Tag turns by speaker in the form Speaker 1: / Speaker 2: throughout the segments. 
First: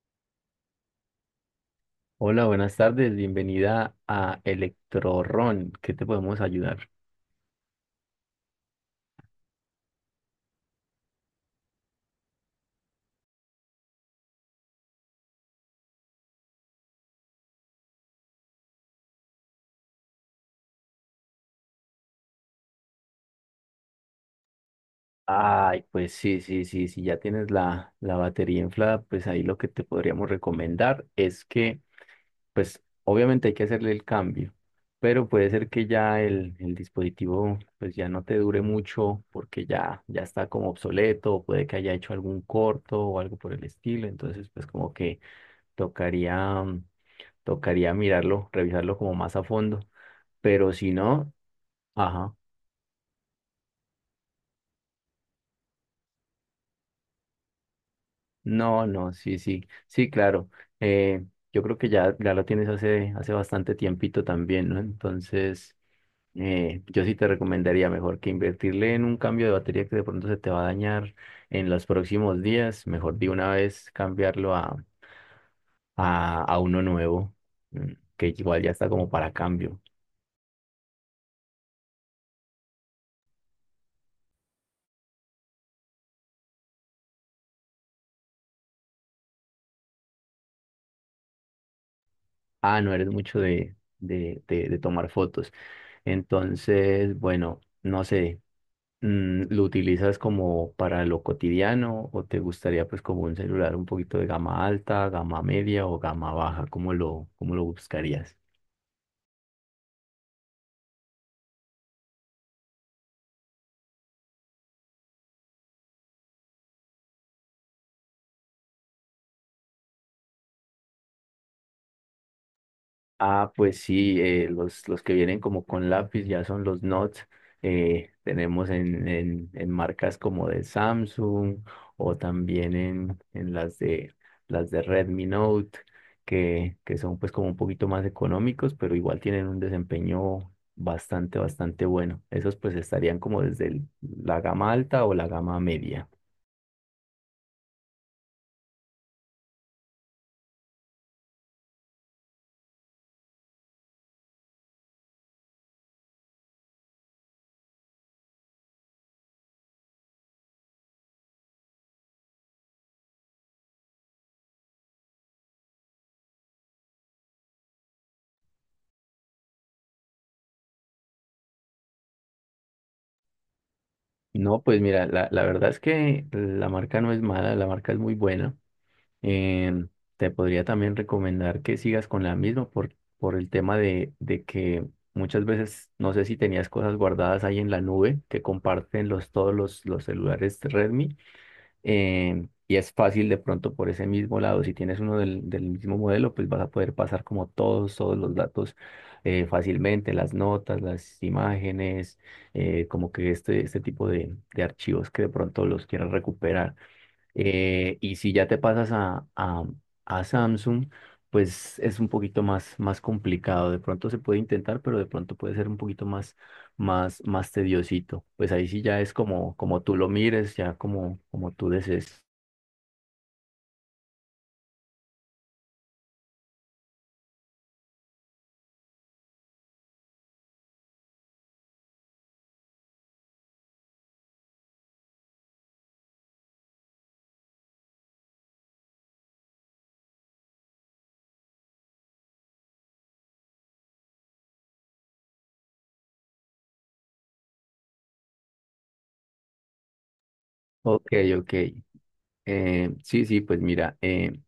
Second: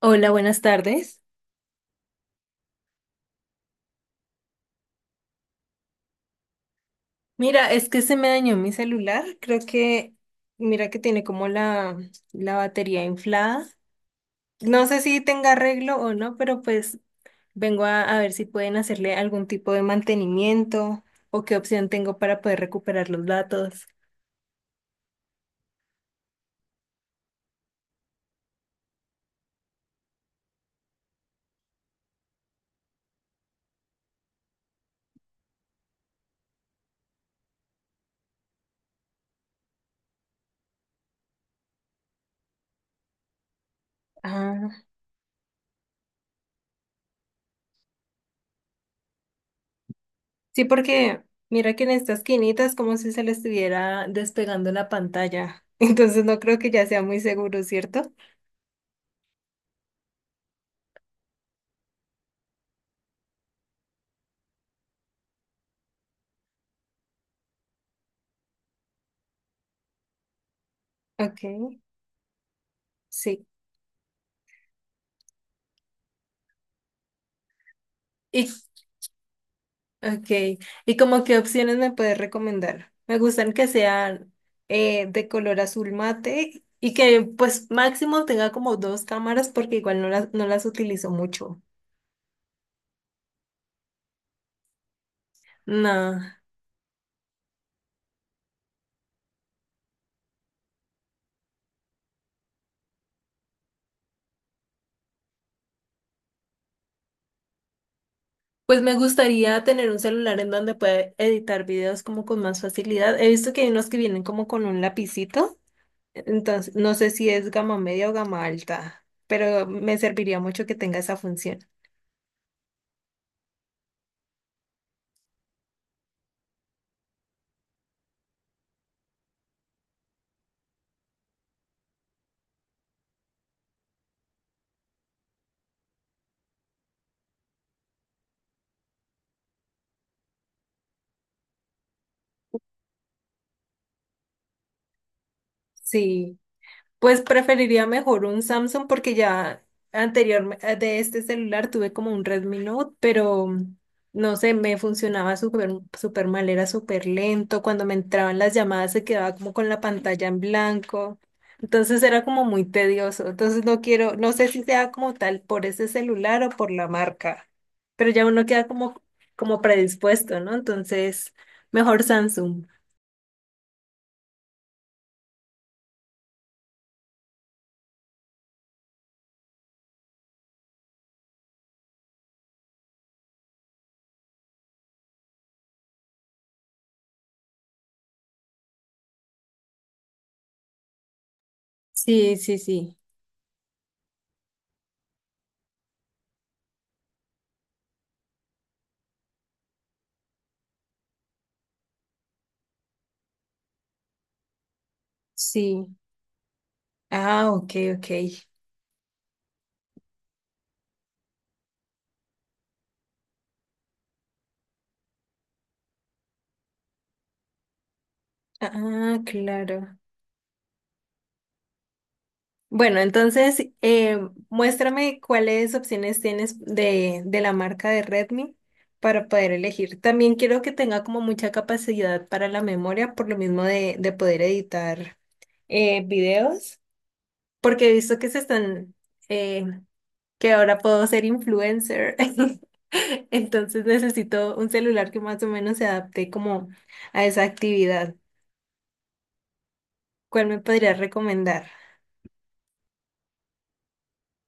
Speaker 1: Hola, buenas tardes.
Speaker 2: Hola, buenas tardes, bienvenida a Electrorron. ¿Qué te podemos ayudar?
Speaker 1: Mira, es que se me dañó mi celular. Creo que, mira que tiene como la batería inflada. No sé si tenga arreglo o no, pero pues vengo a ver si pueden hacerle algún tipo de mantenimiento o qué opción tengo para poder recuperar los datos.
Speaker 2: Ay, pues sí, sí, sí, si ya tienes la batería inflada, pues ahí lo que te podríamos recomendar es que, pues obviamente hay que hacerle el cambio, pero puede ser que ya el dispositivo pues ya no te dure mucho porque ya, ya está como obsoleto, o puede que haya hecho algún corto o algo por el estilo, entonces pues
Speaker 1: Ah,
Speaker 2: como que tocaría Tocaría mirarlo, revisarlo como más a fondo.
Speaker 1: sí,
Speaker 2: Pero si
Speaker 1: porque
Speaker 2: no,
Speaker 1: mira que en esta
Speaker 2: ajá.
Speaker 1: esquinita es como si se le estuviera despegando la pantalla. Entonces no creo que ya sea muy seguro, ¿cierto?
Speaker 2: No, no, sí, sí. Sí, claro. Eh, yo creo que ya, ya lo tienes hace bastante tiempito también, ¿no? Entonces, yo sí te recomendaría mejor que invertirle en un cambio de batería que de pronto se te va a dañar
Speaker 1: Ok,
Speaker 2: en los próximos días. Mejor de
Speaker 1: sí.
Speaker 2: una vez cambiarlo a, a uno nuevo, que
Speaker 1: ¿Y
Speaker 2: igual ya está como para cambio.
Speaker 1: Okay, ¿y como qué opciones me puedes recomendar? Me gustan que sean de color azul mate y que pues máximo tenga como dos cámaras porque igual no las, no las utilizo mucho.
Speaker 2: Ah, no eres mucho de, de tomar fotos.
Speaker 1: No,
Speaker 2: Entonces, bueno, no sé, ¿lo utilizas como para lo cotidiano o te gustaría pues como un celular un poquito de gama alta, gama media o gama baja? Cómo lo buscarías?
Speaker 1: pues me gustaría tener un celular en donde pueda editar videos como con más facilidad. He visto que hay unos que vienen como con un lapicito. Entonces, no sé si es gama media o gama alta, pero me serviría mucho que tenga esa función.
Speaker 2: Ah, pues sí, los que vienen como con lápiz ya son los Notes. Tenemos en marcas como de Samsung o también en las de Redmi Note, que son pues como un poquito más económicos, pero igual tienen un desempeño bastante, bastante bueno. Esos pues estarían como desde la gama alta o la gama media.
Speaker 1: Sí. Pues preferiría mejor un Samsung porque ya anterior de este celular tuve como un Redmi Note, pero no sé, me funcionaba súper súper mal, era súper lento. Cuando me entraban las llamadas se quedaba como con la pantalla en blanco. Entonces era como muy tedioso. Entonces no quiero, no sé si sea como tal por ese celular o por la marca, pero ya uno queda como, como predispuesto, ¿no? Entonces, mejor Samsung.
Speaker 2: No, pues mira, la verdad es que la marca no es mala, la marca es muy buena. Em, te podría también recomendar que sigas con la misma por el tema de que muchas veces, no sé si tenías cosas guardadas ahí en la nube que comparten los, todos los celulares Redmi,
Speaker 1: Sí, sí,
Speaker 2: y es
Speaker 1: sí,
Speaker 2: fácil de pronto por ese mismo lado, si tienes uno del, del mismo modelo, pues vas a poder pasar como todos, todos los datos, fácilmente, las notas, las imágenes, como que este tipo de archivos que de pronto los
Speaker 1: sí.
Speaker 2: quieras recuperar.
Speaker 1: Ah, ok, ok.
Speaker 2: Y si ya te pasas a, a Samsung, pues es un poquito más, más complicado. De pronto se puede intentar, pero de pronto puede ser un poquito más, más, más tediosito. Pues ahí sí ya es
Speaker 1: Ah,
Speaker 2: como, como
Speaker 1: claro.
Speaker 2: tú lo mires, ya como, como tú desees.
Speaker 1: Bueno, entonces muéstrame cuáles opciones tienes de la marca de Redmi para poder elegir. También quiero que tenga como mucha capacidad para la memoria, por lo mismo de poder editar videos, porque he visto que se están, eh, que ahora puedo ser influencer. Entonces necesito un celular que más o menos se adapte como a esa actividad. ¿Cuál me podrías
Speaker 2: Ok, ok.
Speaker 1: recomendar?
Speaker 2: Sí, sí, pues mira,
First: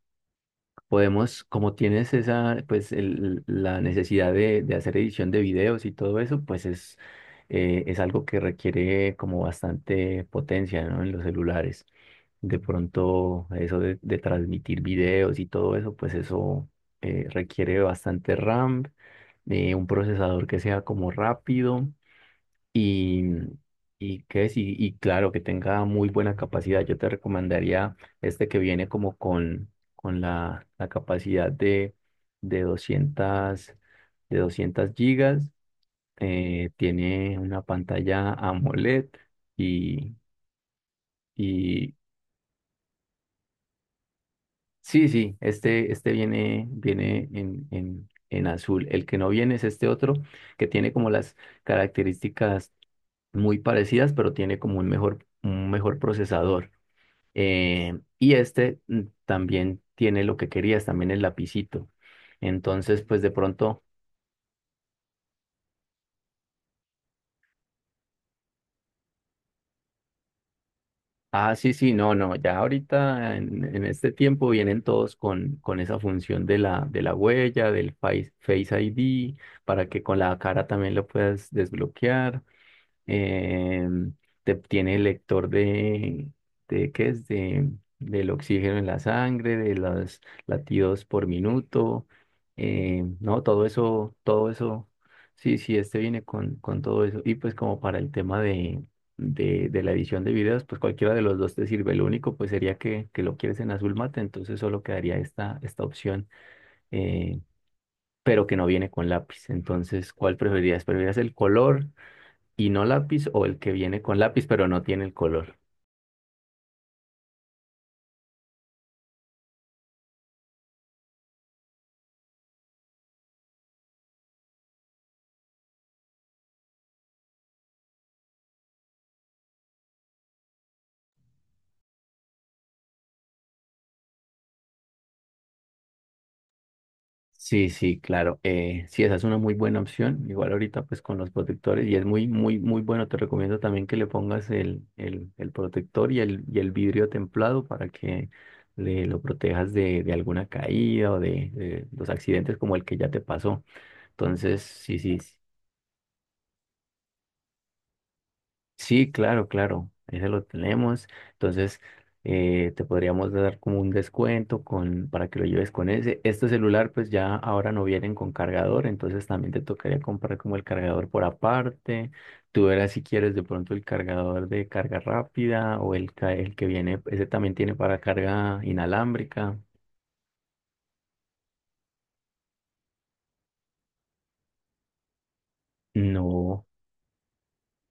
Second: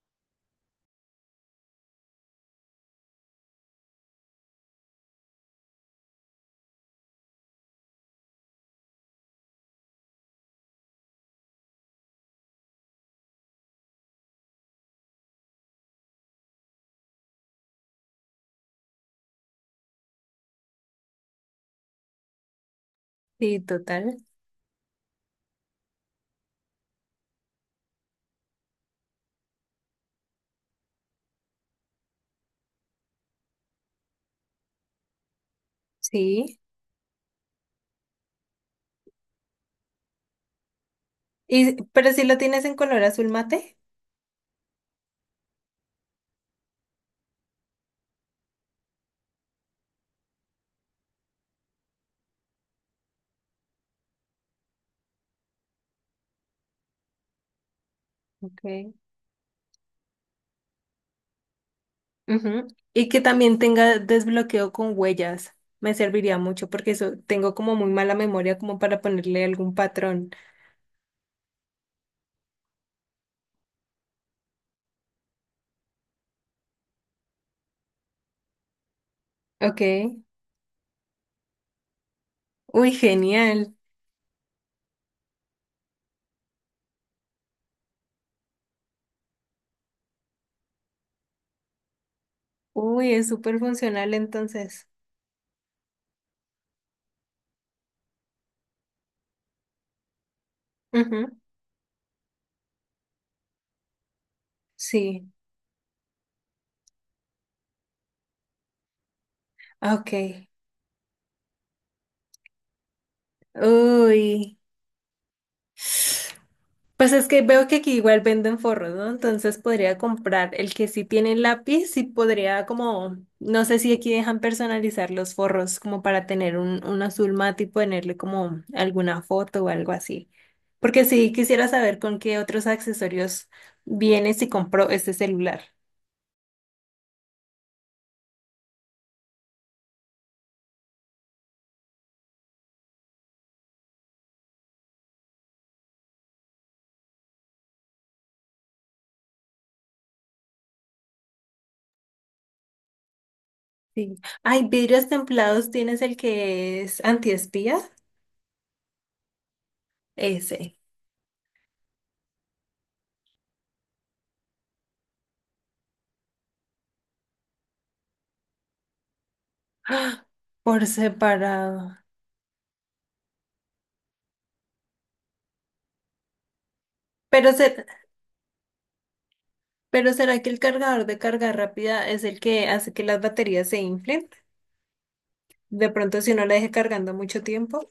Speaker 2: podemos, como tienes esa, pues la necesidad de hacer edición de videos y todo eso, pues es algo que requiere como bastante potencia, ¿no? En los celulares. De pronto, eso de transmitir videos y todo eso, pues eso, requiere bastante RAM, un procesador que sea como rápido y,
Speaker 1: Sí,
Speaker 2: y,
Speaker 1: total.
Speaker 2: ¿qué es? Y claro, que tenga muy buena capacidad. Yo te recomendaría este que viene como con la, la capacidad de 200, de 200 gigas.
Speaker 1: Sí.
Speaker 2: Tiene una pantalla AMOLED y,
Speaker 1: Y,
Speaker 2: y,
Speaker 1: pero si lo tienes en color azul mate.
Speaker 2: sí, sí, este viene, viene en azul. El que no viene es este otro, que tiene como las características muy parecidas, pero tiene como un mejor procesador. Y este
Speaker 1: Okay.
Speaker 2: también tiene lo que querías, también el lapicito.
Speaker 1: Ujú.
Speaker 2: Entonces,
Speaker 1: Y que
Speaker 2: pues de
Speaker 1: también
Speaker 2: pronto,
Speaker 1: tenga desbloqueo con huellas. Me serviría mucho porque eso tengo como muy mala memoria como para ponerle algún patrón.
Speaker 2: ah, sí, sí, no, no, ya ahorita en este tiempo vienen todos con esa función de la huella, del Face, Face ID,
Speaker 1: Ok.
Speaker 2: para que con la cara también lo puedas desbloquear.
Speaker 1: Uy, genial.
Speaker 2: eh, tiene el lector de ¿qué es? De, del oxígeno en la sangre, de los latidos por minuto.
Speaker 1: Uy, es
Speaker 2: No,
Speaker 1: súper funcional
Speaker 2: todo
Speaker 1: entonces.
Speaker 2: eso, sí, sí, este viene con todo eso. Y pues como para el tema de la edición de videos, pues cualquiera de
Speaker 1: Ujú,
Speaker 2: los dos te sirve. Lo único pues sería que lo quieres en azul mate, entonces solo quedaría
Speaker 1: sí.
Speaker 2: esta, esta opción. eh, pero que no viene con lápiz. Entonces, ¿cuál
Speaker 1: Ok.
Speaker 2: preferirías? ¿Preferirías el color y no lápiz o el que viene con lápiz
Speaker 1: Uy.
Speaker 2: pero no tiene el color?
Speaker 1: Pues es que veo que aquí igual venden forros, ¿no? Entonces podría comprar el que sí tiene lápiz y podría como, no sé si aquí dejan personalizar los forros como para tener un azul mate y ponerle como alguna foto o algo así. Porque sí quisiera saber con qué otros accesorios viene si compro este celular.
Speaker 2: Sí, sí, claro. Sí, esa es una muy buena opción. Igual ahorita pues con los protectores y es muy, muy, muy bueno. Te recomiendo también que le pongas el protector y el vidrio templado para que le, lo protejas de alguna caída o de los accidentes como el que ya te pasó.
Speaker 1: Sí.
Speaker 2: Entonces,
Speaker 1: Ay,
Speaker 2: sí,
Speaker 1: vidrios
Speaker 2: sí,
Speaker 1: templados, ¿tienes el que es antiespía?
Speaker 2: sí, claro, claro, ese lo
Speaker 1: Ese.
Speaker 2: tenemos. Entonces, te podríamos dar como un descuento con, para que lo lleves con ese. Este celular, pues ya ahora no vienen con cargador, entonces también te tocaría
Speaker 1: ¡Ah!
Speaker 2: comprar como el
Speaker 1: Por
Speaker 2: cargador por
Speaker 1: separado.
Speaker 2: aparte. Tú verás si quieres de pronto el cargador de carga rápida o el que viene, ese
Speaker 1: Pero,
Speaker 2: también tiene
Speaker 1: se-
Speaker 2: para carga inalámbrica.
Speaker 1: pero ¿será que el cargador de carga rápida es el que hace que las baterías se inflen? De pronto, si no la
Speaker 2: No.
Speaker 1: deje cargando mucho tiempo.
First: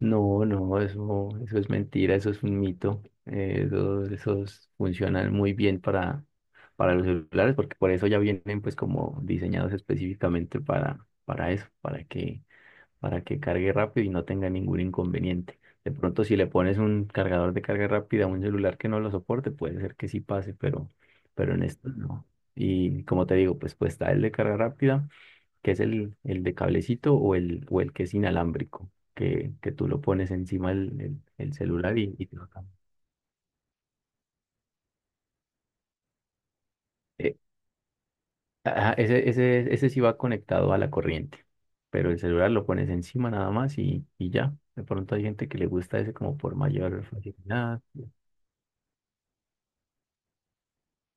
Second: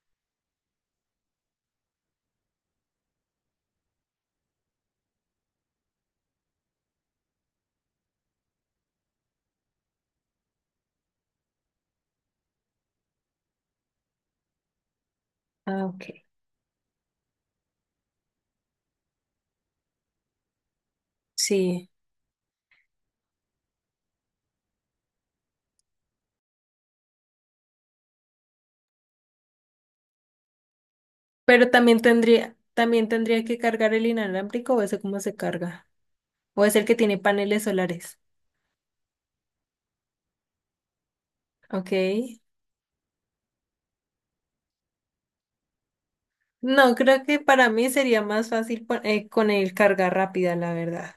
Speaker 2: No, no, eso es mentira, eso es un mito. Esos funcionan muy bien para los celulares, porque por eso ya vienen pues como diseñados específicamente para eso, para que cargue rápido y no tenga ningún inconveniente.
Speaker 1: Ah,
Speaker 2: De
Speaker 1: ok.
Speaker 2: pronto, si le pones un cargador de carga rápida a un celular que no lo soporte, puede ser que sí pase, pero en
Speaker 1: Sí.
Speaker 2: esto no. Y como te digo, pues pues está el de carga rápida que es el de cablecito o el que es inalámbrico, que tú lo pones encima del el
Speaker 1: Pero
Speaker 2: celular y te lo cambia.
Speaker 1: también tendría que cargar el inalámbrico o ese cómo se carga. O es el que tiene
Speaker 2: Eh,
Speaker 1: paneles solares.
Speaker 2: ajá, ese, ese, ese sí va conectado a la corriente,
Speaker 1: Ok.
Speaker 2: pero el celular lo pones encima nada más y ya. De pronto hay gente que le gusta ese como por
Speaker 1: No,
Speaker 2: mayor
Speaker 1: creo que para
Speaker 2: facilidad.
Speaker 1: mí sería más fácil con el carga rápida, la verdad.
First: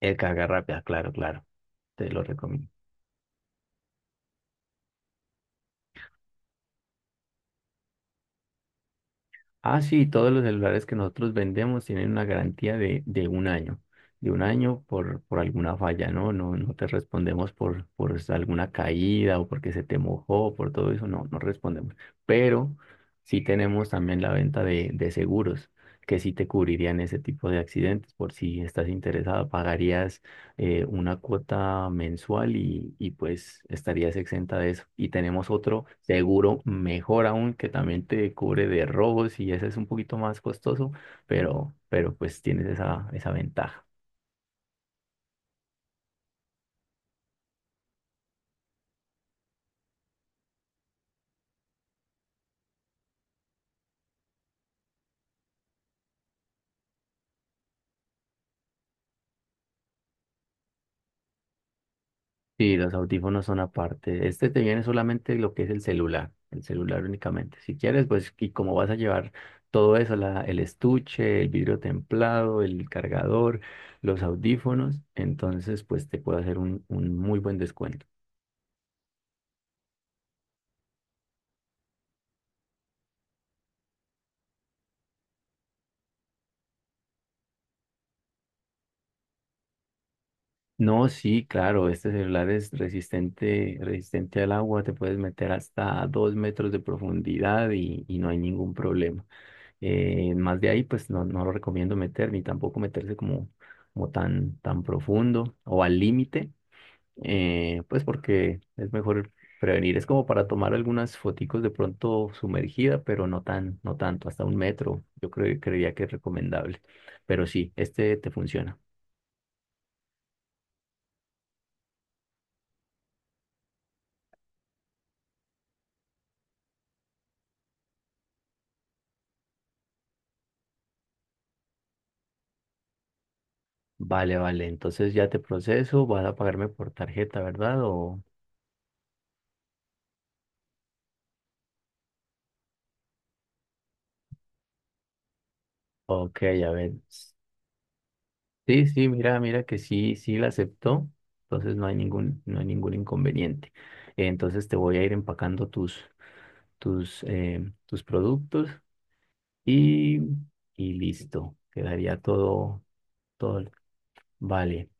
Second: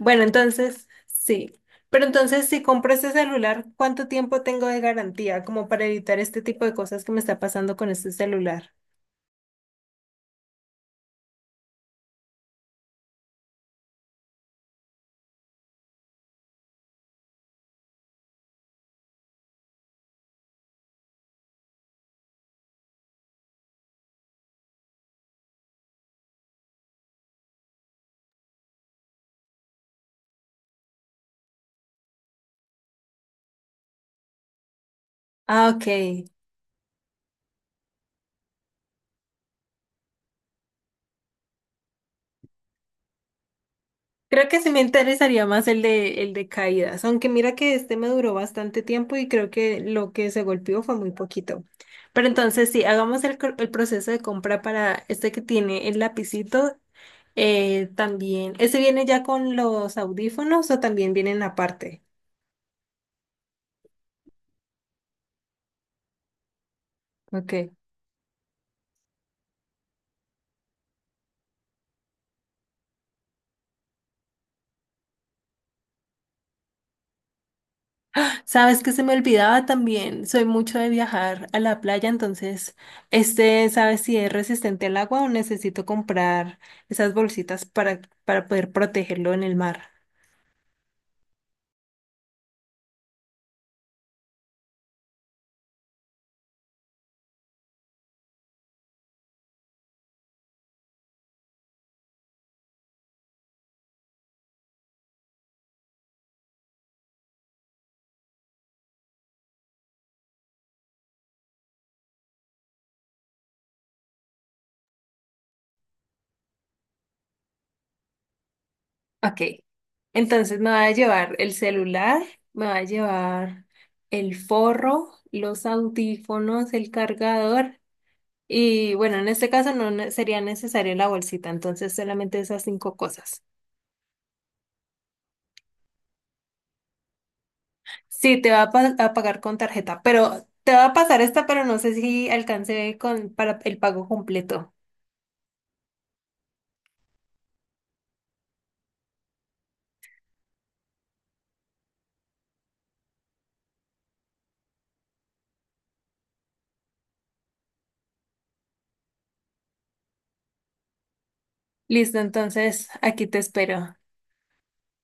Speaker 2: El carga rápida,
Speaker 1: entonces,
Speaker 2: claro, claro,
Speaker 1: sí. Pero
Speaker 2: te lo
Speaker 1: entonces, si
Speaker 2: recomiendo.
Speaker 1: compro este celular, ¿cuánto tiempo tengo de garantía? Como para evitar este tipo de cosas que me está pasando con este celular.
Speaker 2: Ah, sí, todos los celulares que nosotros vendemos tienen una garantía de un año por alguna falla, ¿no? No, no te respondemos por alguna caída o porque se te mojó, por todo eso, no, no respondemos. Pero sí tenemos también la venta de seguros, que sí te cubrirían ese tipo de accidentes, por si estás interesado, pagarías una cuota mensual y pues estarías exenta de eso. Y tenemos
Speaker 1: Ah, ok.
Speaker 2: otro seguro mejor aún que también te cubre de robos y ese es un poquito más costoso, pero pues tienes esa, esa ventaja.
Speaker 1: Creo que sí me interesaría más el de caídas, aunque mira que este me duró bastante tiempo y creo que lo que se golpeó fue muy poquito. Pero entonces, sí, hagamos el proceso de compra para este que tiene el lapicito. Eh, también, ¿ese viene ya con los audífonos o también vienen aparte?
Speaker 2: Sí, los audífonos son aparte. Este te viene solamente lo que es el celular
Speaker 1: Ok.
Speaker 2: únicamente. Si quieres, pues, y como vas a llevar todo eso, la, el estuche, el vidrio templado, el cargador, los audífonos, entonces, pues te puedo hacer un muy buen descuento.
Speaker 1: Sabes que se me olvidaba también, soy mucho de viajar a la playa, entonces, este, ¿sabes si es resistente al agua o necesito comprar esas bolsitas para poder protegerlo en el mar?
Speaker 2: No, sí, claro, este celular es resistente, resistente al agua, te puedes meter hasta dos metros de profundidad y no hay ningún problema. Más de ahí, pues no, no lo recomiendo meter, ni tampoco meterse como, como tan, tan profundo o al límite, pues porque es mejor prevenir. Es como para tomar algunas foticos de pronto sumergida, pero no tan, no tanto, hasta un metro, yo creo, creería que es recomendable. Pero sí, este te funciona.
Speaker 1: Ok, entonces me va a llevar el celular, me va a llevar el forro, los audífonos, el cargador y bueno, en este caso no ne- sería necesaria la bolsita, entonces solamente esas cinco cosas.
Speaker 2: Vale, vale, entonces ya te proceso, vas a pagarme por tarjeta, ¿verdad? O,
Speaker 1: Sí, te va a pagar con tarjeta, pero te va a pasar esta, pero no sé si alcance con para el pago completo.
Speaker 2: ok, a ver. Sí, sí, mira, mira que sí, sí la aceptó, entonces no hay ningún, no hay ningún inconveniente. Entonces te voy a ir empacando tus, tus, tus productos y, y listo,
Speaker 1: Listo,
Speaker 2: quedaría todo,
Speaker 1: entonces aquí te
Speaker 2: todo,
Speaker 1: espero.
Speaker 2: vale.